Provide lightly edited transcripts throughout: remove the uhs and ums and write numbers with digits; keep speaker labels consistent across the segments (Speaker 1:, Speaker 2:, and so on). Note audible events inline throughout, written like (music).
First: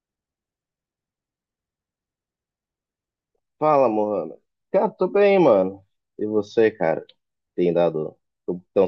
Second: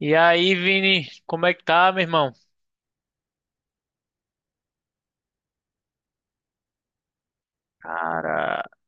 Speaker 1: E aí, Vini, como é que tá, meu irmão?
Speaker 2: Fala, Mohamed. Cara, tô bem, mano. E você, cara? Tem dado. Como
Speaker 1: Cara,
Speaker 2: que tão...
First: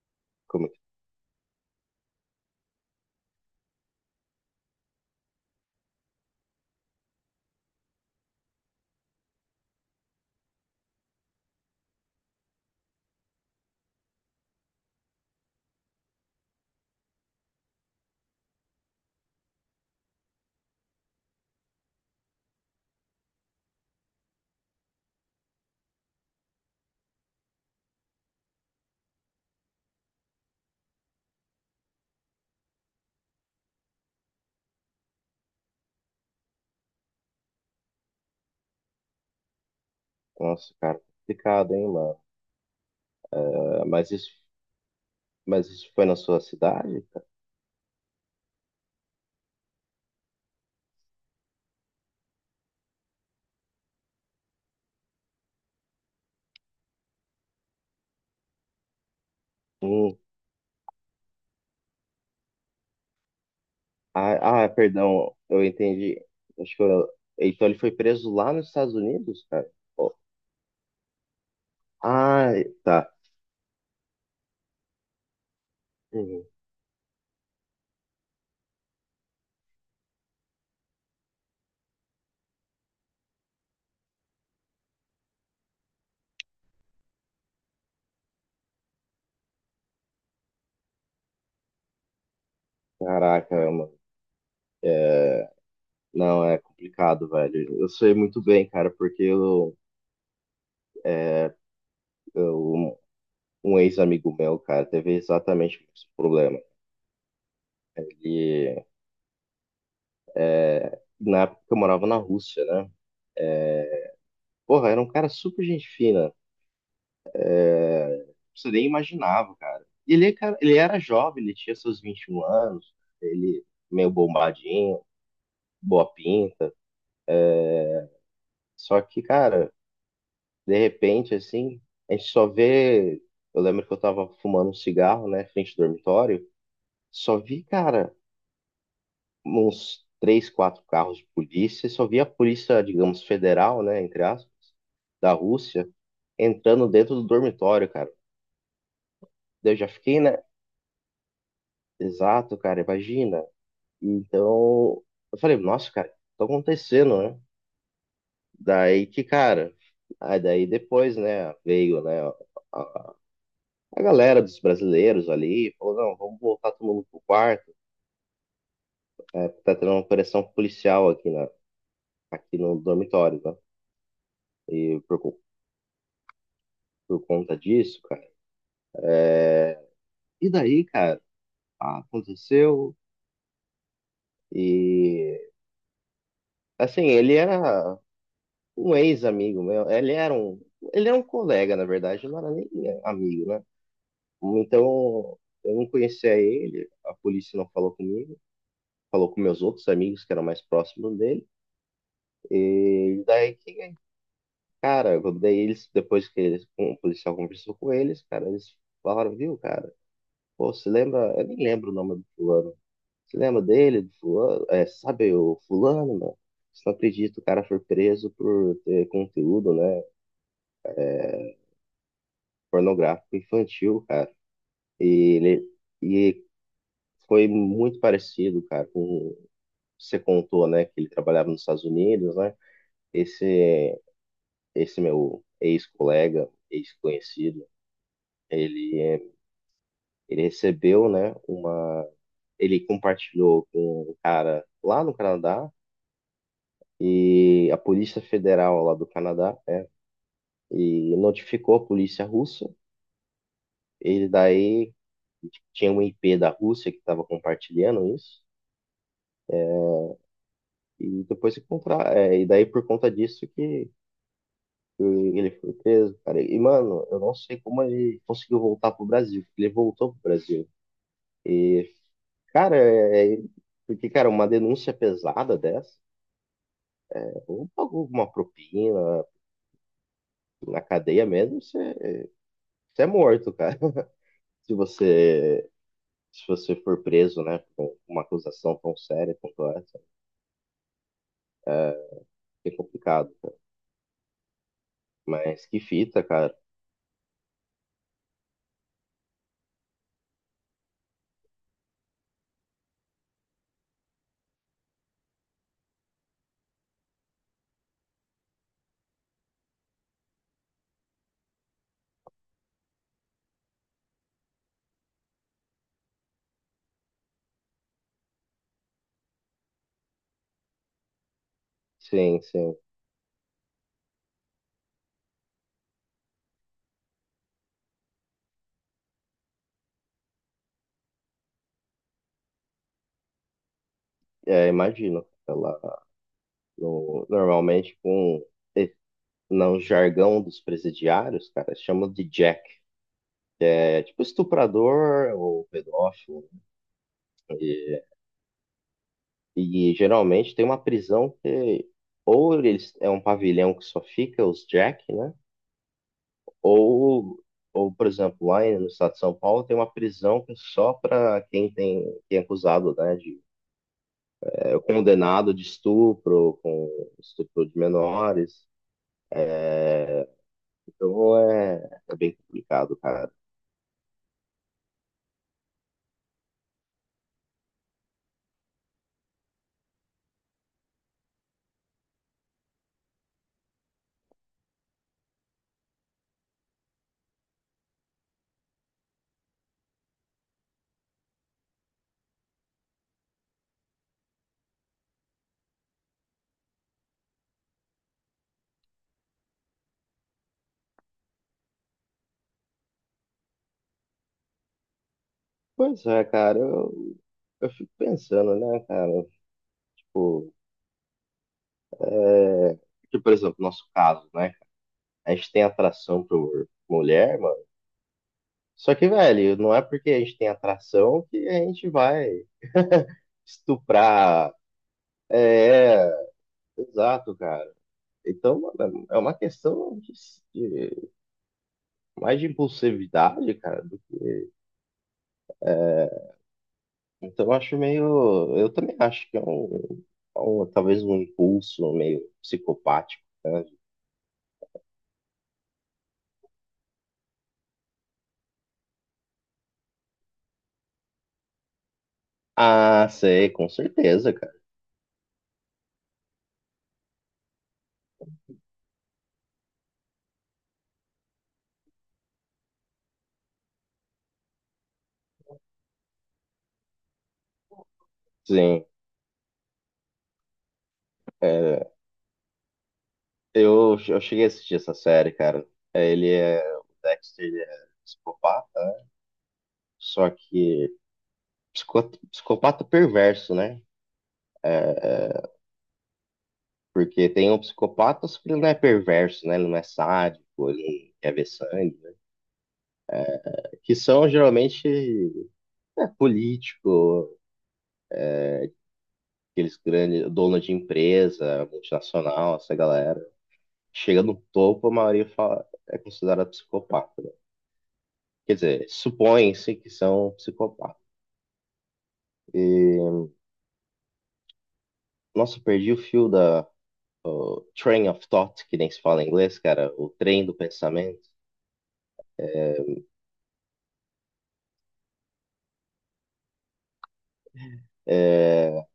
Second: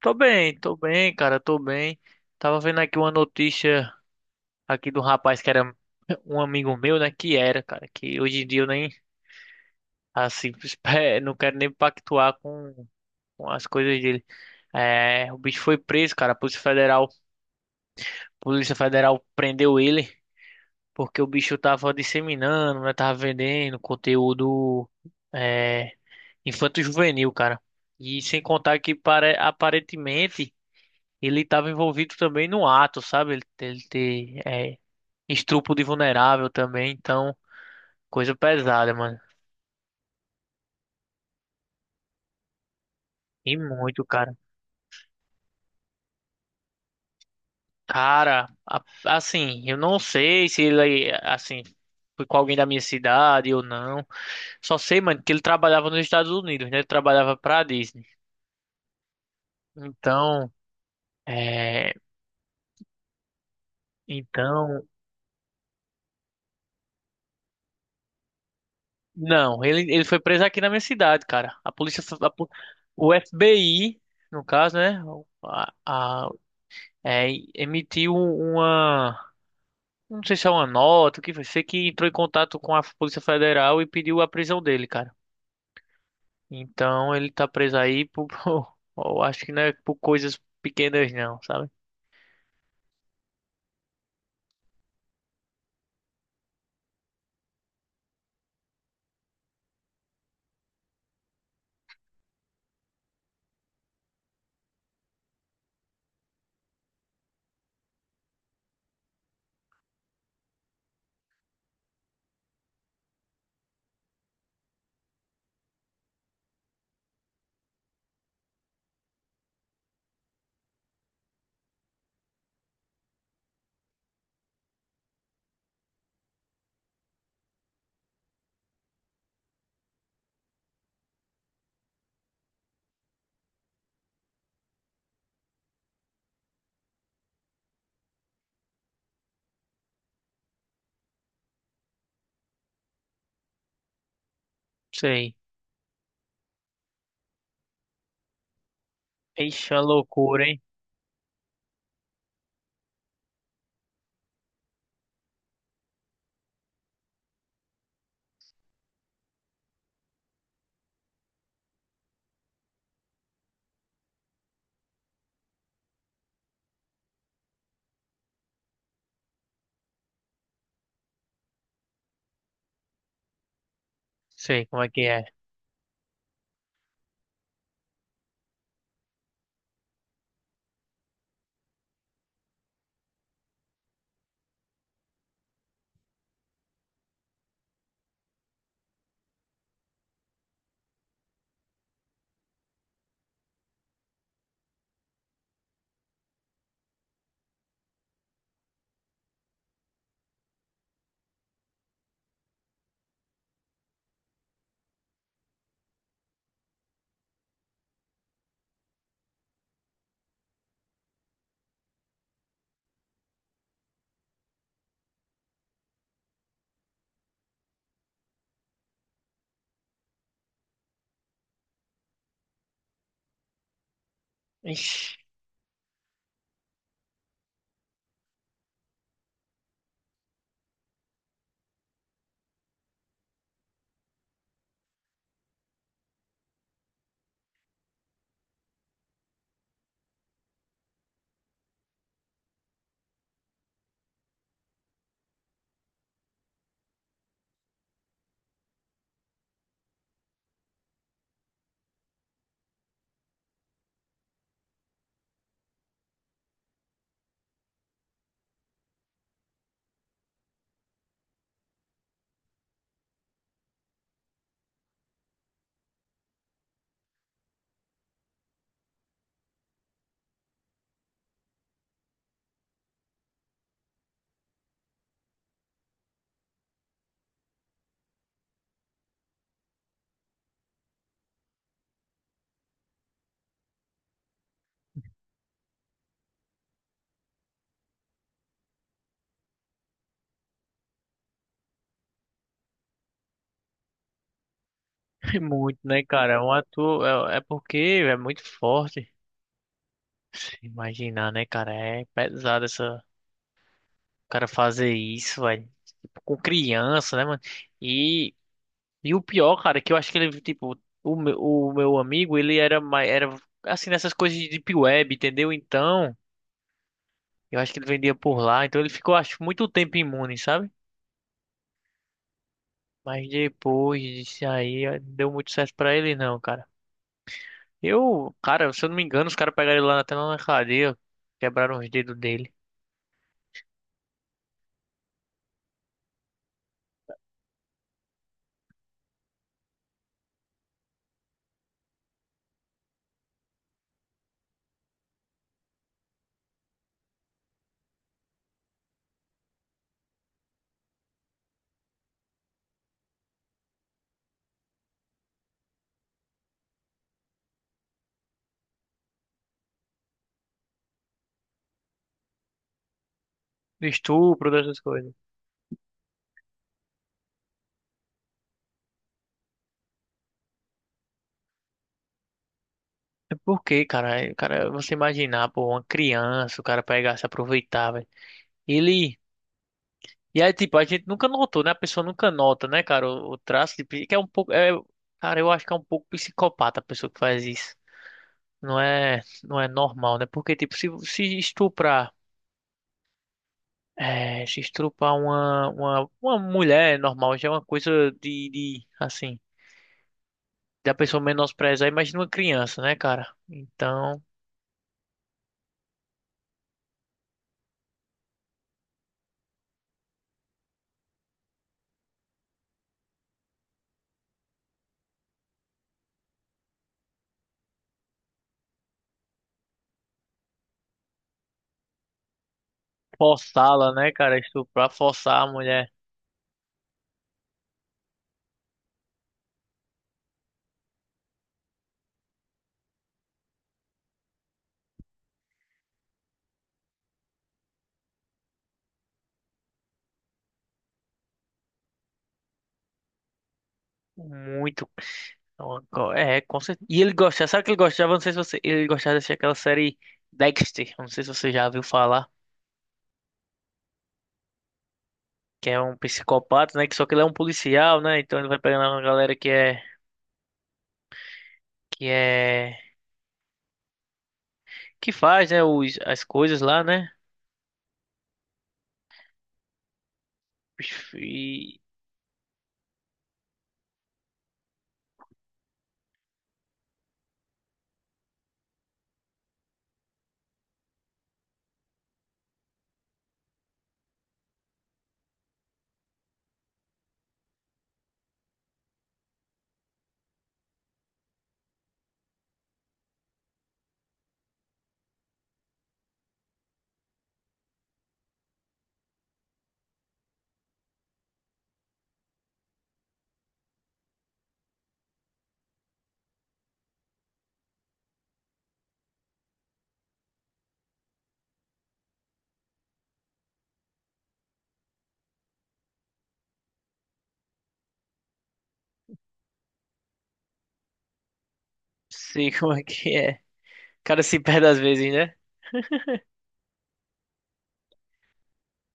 Speaker 1: tô bem,
Speaker 2: Como... é
Speaker 1: tô
Speaker 2: que-
Speaker 1: bem, cara, tô bem. Tava vendo aqui uma notícia aqui do rapaz que era um amigo meu, né? Que era, cara, que hoje em dia eu nem, assim, (laughs) não quero nem pactuar com as coisas dele. É, o bicho foi preso, cara, a Polícia Federal prendeu ele porque o bicho tava disseminando, né? Tava vendendo conteúdo. é, Infanto-juvenil, cara. E sem contar que aparentemente ele estava envolvido também no ato, sabe? Ele estupro de vulnerável também, então coisa pesada, mano.
Speaker 2: Nossa, cara, complicado, hein, mano?
Speaker 1: E
Speaker 2: É,
Speaker 1: muito,
Speaker 2: mas isso...
Speaker 1: cara.
Speaker 2: Mas isso foi na sua cidade, cara?
Speaker 1: Cara, assim, eu não sei se ele, assim, foi com alguém da minha cidade ou não. Só sei, mano, que ele trabalhava nos Estados Unidos, né? Ele trabalhava pra Disney.
Speaker 2: Hum.
Speaker 1: Então, é,
Speaker 2: Ah,
Speaker 1: então
Speaker 2: perdão, eu entendi. Acho que eu... Então ele foi preso lá nos Estados Unidos,
Speaker 1: Não,
Speaker 2: cara?
Speaker 1: ele
Speaker 2: Oh.
Speaker 1: foi preso aqui na minha cidade, cara. A polícia,
Speaker 2: Ah,
Speaker 1: o
Speaker 2: tá.
Speaker 1: FBI, no caso, né? A, a-
Speaker 2: Uhum.
Speaker 1: é, emitiu não sei se é uma nota, o que foi, sei que entrou em contato com a Polícia Federal e pediu a prisão dele, cara. Então ele tá preso aí por, (laughs) eu acho que não é por coisas pequenas, não, sabe?
Speaker 2: Caraca, mano. É, não, é complicado, velho. Eu sei muito bem, cara, porque eu. Um ex-amigo meu, cara, teve exatamente o mesmo problema. Ele, na época que eu morava na Rússia, né? Porra, era um cara super gente fina. Você nem imaginava, cara. E ele, é cara, ele era jovem, ele tinha seus 21 anos, ele meio bombadinho, boa pinta. Só que, cara, de repente, assim, a gente só vê. Eu lembro que eu tava fumando um cigarro, né, frente ao dormitório. Só vi, cara, uns três, quatro carros de polícia, só via a polícia, digamos, federal, né, entre aspas, da
Speaker 1: Sei.
Speaker 2: Rússia, entrando dentro do dormitório, cara.
Speaker 1: Ixi,
Speaker 2: Daí
Speaker 1: é
Speaker 2: eu
Speaker 1: uma
Speaker 2: já fiquei, né?
Speaker 1: loucura, hein?
Speaker 2: Exato, cara, imagina. Então, eu falei, nossa, cara, o que tá acontecendo, né? Daí que, cara, aí daí depois, né, veio, né, a, a galera dos brasileiros ali, falou, não, vamos voltar todo mundo pro quarto, né, tá tendo uma operação policial aqui, na, aqui no dormitório, né?
Speaker 1: Sei
Speaker 2: E
Speaker 1: como é que é.
Speaker 2: por conta disso, cara. E daí, cara, ah, aconteceu. E assim, ele era um ex-amigo meu. Ele era um colega, na verdade, não era nem amigo, né? Então, eu não conhecia ele, a polícia não falou comigo, falou com meus outros amigos que eram mais próximos dele. E daí, cara, daí eles, depois que eles, o policial conversou com eles, cara, eles falaram, viu, cara? Pô, você lembra? Eu nem lembro o nome do fulano. Você lembra dele? Do fulano? É, sabe o fulano, mano? Você não acredita, o cara foi preso por ter conteúdo, né, pornográfico infantil, cara.
Speaker 1: Ixi,
Speaker 2: E ele e foi muito parecido, cara, com você contou, né, que ele trabalhava nos Estados Unidos, né? Esse esse meu ex-colega, ex-conhecido, ele é, ele recebeu, né, uma ele compartilhou com um cara lá no Canadá e a Polícia Federal lá do Canadá e notificou a polícia russa. Ele daí tinha um IP da Rússia que estava compartilhando isso. E depois e daí por conta disso que ele foi preso, cara. E mano, eu não sei como ele conseguiu voltar pro Brasil, porque ele voltou pro Brasil. E cara, porque cara, uma denúncia pesada dessa, é, ou pagou uma propina na cadeia mesmo, você, você é morto, cara. (laughs) Se você for preso, né, com uma acusação tão séria quanto essa. É complicado.
Speaker 1: (laughs) é
Speaker 2: Mas
Speaker 1: muito,
Speaker 2: que
Speaker 1: né,
Speaker 2: fita,
Speaker 1: cara? É um
Speaker 2: cara.
Speaker 1: ator é porque é muito forte. Se imaginar, né, cara? É pesado essa, o cara fazer isso, velho. Com criança, né, mano? E, e o pior, cara, é que eu acho que ele, tipo, o meu amigo, ele era assim, nessas coisas de deep web, entendeu? Então, eu acho que ele vendia por lá, então ele ficou, acho, muito tempo imune, sabe?
Speaker 2: Sim, sim.
Speaker 1: Mas depois disso aí, não deu muito certo pra ele, não, cara. Eu, cara, se eu não me engano, os caras pegaram ele lá até lá na cadeia, quebraram os dedos dele.
Speaker 2: É, imagino. Ela, normalmente, com e- no jargão dos presidiários, cara, chamam de jack. É tipo estuprador ou pedófilo. E, e geralmente tem uma prisão que ou eles, é um pavilhão que só fica os jack, né? Ou, ou, por exemplo, lá no estado de São Paulo tem uma prisão que é só para quem tem, quem é acusado, né, de
Speaker 1: Do estupro, dessas
Speaker 2: é
Speaker 1: coisas.
Speaker 2: condenado de estupro, com estupro de menores. Então é, é bem complicado, cara.
Speaker 1: É porque, cara, cara, você imaginar, pô, uma criança, o cara pegar, se aproveitar, velho. Ele. E aí, tipo, a gente nunca notou, né? A pessoa nunca nota, né, cara, o traço de. Que é um pouco. É, cara, eu acho que é um pouco psicopata a pessoa que faz isso. Não é normal, né? Porque, tipo, se estuprar. É, se estuprar uma mulher é normal já é uma coisa de, de. Assim. Da pessoa menosprezar, imagina uma criança, né, cara? Então.
Speaker 2: Pois é, cara, eu fico pensando, né, cara? Eu fico-. Porque, por exemplo, nosso caso, né? A gente tem atração por mulher, mano. Só que, velho, não é porque a gente tem atração que a gente vai
Speaker 1: Forçá-la, né, cara?
Speaker 2: estuprar.
Speaker 1: Estuprar, forçar a mulher.
Speaker 2: É, é, exato, cara. Então, mano, é uma questão de, de- mais de impulsividade, cara. Então eu acho meio. Eu também acho que é um, talvez um impulso meio psicopático.
Speaker 1: Muito. É, com certeza. E ele gostava, sabe o que ele gostava? Não sei se você. Ele gostava de assistir aquela série Dexter. Não sei se você já viu falar.
Speaker 2: Ah, sei, com certeza, cara.
Speaker 1: Que é um psicopata, né? Que só que ele é um policial, né? Então ele vai pegando uma galera que é. Que é. Que faz, né? As coisas lá, né?
Speaker 2: Sim.
Speaker 1: E.
Speaker 2: É, eu cheguei a assistir essa série, cara. É, ele é. O Dexter, ele é psicopata, né? Só que psicopata perverso, né? Porque tem um psicopata, só que ele não é perverso, né? Ele não é sádico, ele não quer ver sangue, né? Que são geralmente é, político. Aqueles grandes dono de empresa, multinacional, essa galera, chega no topo, a maioria fala, é considerada psicopata. Né? Quer dizer, supõe-se que são psicopatas. E, nossa, eu perdi o fio da train of thought, que nem se fala em inglês, cara, o trem do pensamento.
Speaker 1: Sei (laughs) como é que é. O cara se perde às vezes, né?
Speaker 2: É,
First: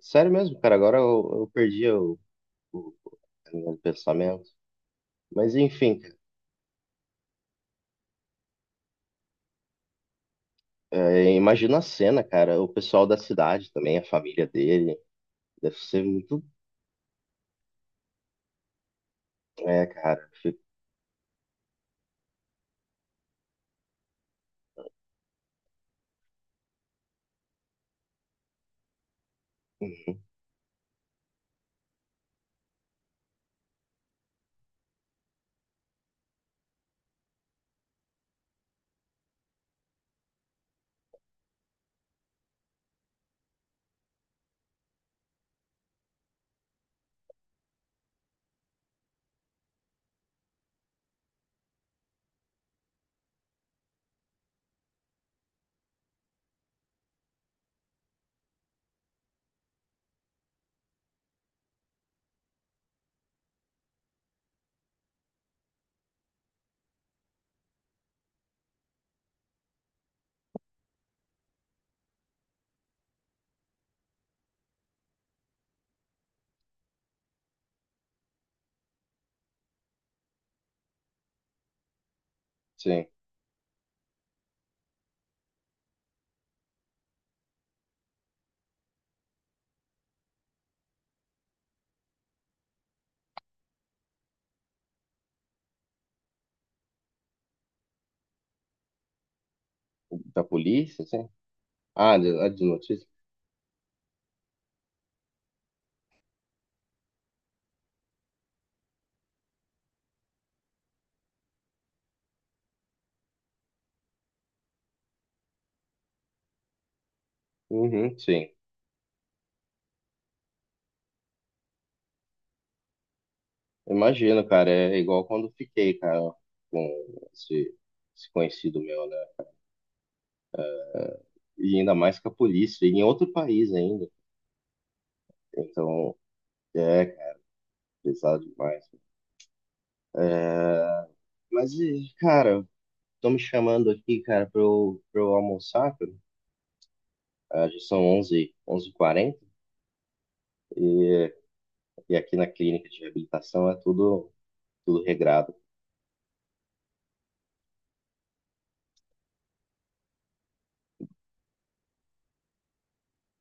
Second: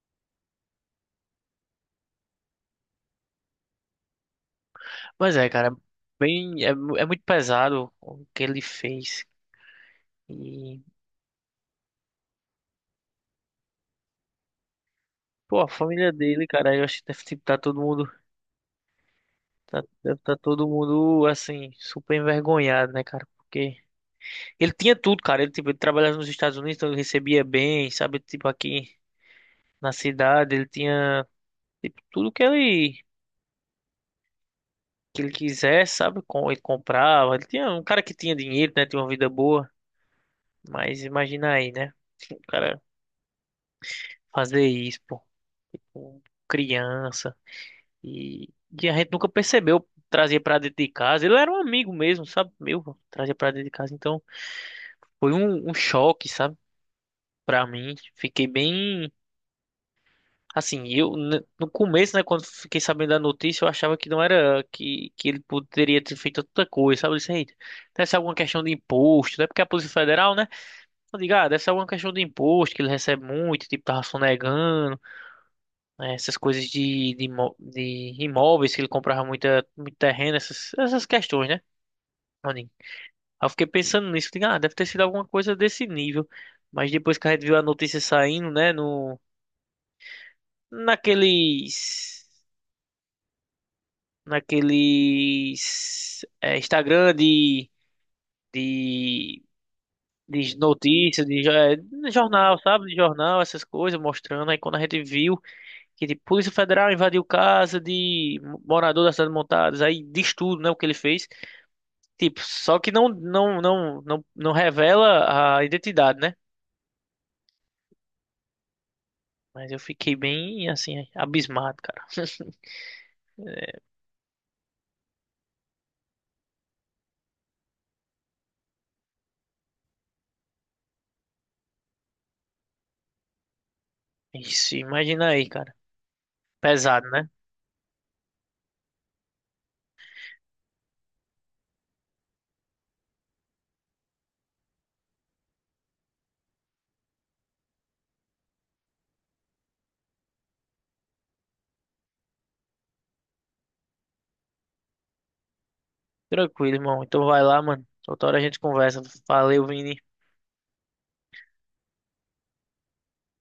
Speaker 2: sério mesmo, cara, agora eu perdi o, a linha do pensamento.
Speaker 1: Mas é,
Speaker 2: Mas
Speaker 1: cara.
Speaker 2: enfim, cara,
Speaker 1: Bem. É, é muito pesado o que ele fez. E.
Speaker 2: é, imagina a cena, cara, o pessoal da cidade também, a família dele,
Speaker 1: Pô, a
Speaker 2: deve ser
Speaker 1: família
Speaker 2: muito,
Speaker 1: dele, cara. Eu acho que deve estar todo mundo. Tá,
Speaker 2: é,
Speaker 1: deve
Speaker 2: cara,
Speaker 1: tá
Speaker 2: fico-.
Speaker 1: todo mundo, assim, super envergonhado, né, cara? Porque ele tinha tudo, cara. Ele, tipo, ele trabalhava nos Estados Unidos, então ele recebia bem, sabe? Tipo, aqui na
Speaker 2: Hum.
Speaker 1: cidade, ele tinha, tipo, tudo que ele quisesse, sabe? Com, ele comprava. Ele tinha um cara que tinha dinheiro, né? Tinha uma vida boa. Mas imagina aí, né? O cara fazer isso, pô, com criança. E, e a gente nunca percebeu. Trazia pra dentro de casa. Ele era um amigo mesmo, sabe? Meu, trazia pra dentro de casa. Então, foi um choque, sabe? Pra mim, fiquei bem. Assim, no começo, né, quando fiquei sabendo da notícia, eu achava que não era que ele poderia ter feito tanta coisa, sabe? Eu disse, "Eita, deve ser alguma questão de imposto, né? Porque a Polícia Federal, né? Eu digo, ah, deve ser alguma questão de imposto, que ele recebe muito, tipo, tava sonegando, né, essas coisas de imóveis, que ele comprava muito terreno, essas questões, né? Eu digo,
Speaker 2: Sim.
Speaker 1: aí eu fiquei pensando nisso, digo, ah, deve ter sido alguma coisa desse nível. Mas depois que a gente viu a notícia saindo, né, no. naqueles naqueles Instagram de
Speaker 2: Da
Speaker 1: de
Speaker 2: polícia,
Speaker 1: notícias
Speaker 2: sim.
Speaker 1: de, de
Speaker 2: Ah, de, a
Speaker 1: jornal,
Speaker 2: de
Speaker 1: sabe, de
Speaker 2: notícia?
Speaker 1: jornal, essas coisas mostrando aí quando a gente viu que tipo, Polícia Federal invadiu casa de morador da cidade Montadas, aí diz tudo, né, o que ele fez, tipo, só que não revela a identidade, né.
Speaker 2: Uhum, sim.
Speaker 1: Mas eu fiquei bem assim abismado, cara. (laughs)
Speaker 2: Imagino, cara. É igual quando fiquei, cara, com esse, esse conhecido meu, né? E ainda mais com a polícia, e em outro país ainda.
Speaker 1: Isso, imagina aí, cara.
Speaker 2: Então, é,
Speaker 1: Pesado, né?
Speaker 2: cara, pesado demais. É, mas, e, cara, estão me chamando aqui, cara, pra eu almoçar, cara. Ah, já são onze h 40 e, e aqui na clínica de reabilitação é tudo, tudo regrado.
Speaker 1: Tranquilo, irmão. Então vai lá, mano. Outra hora a gente conversa. Valeu, Vini.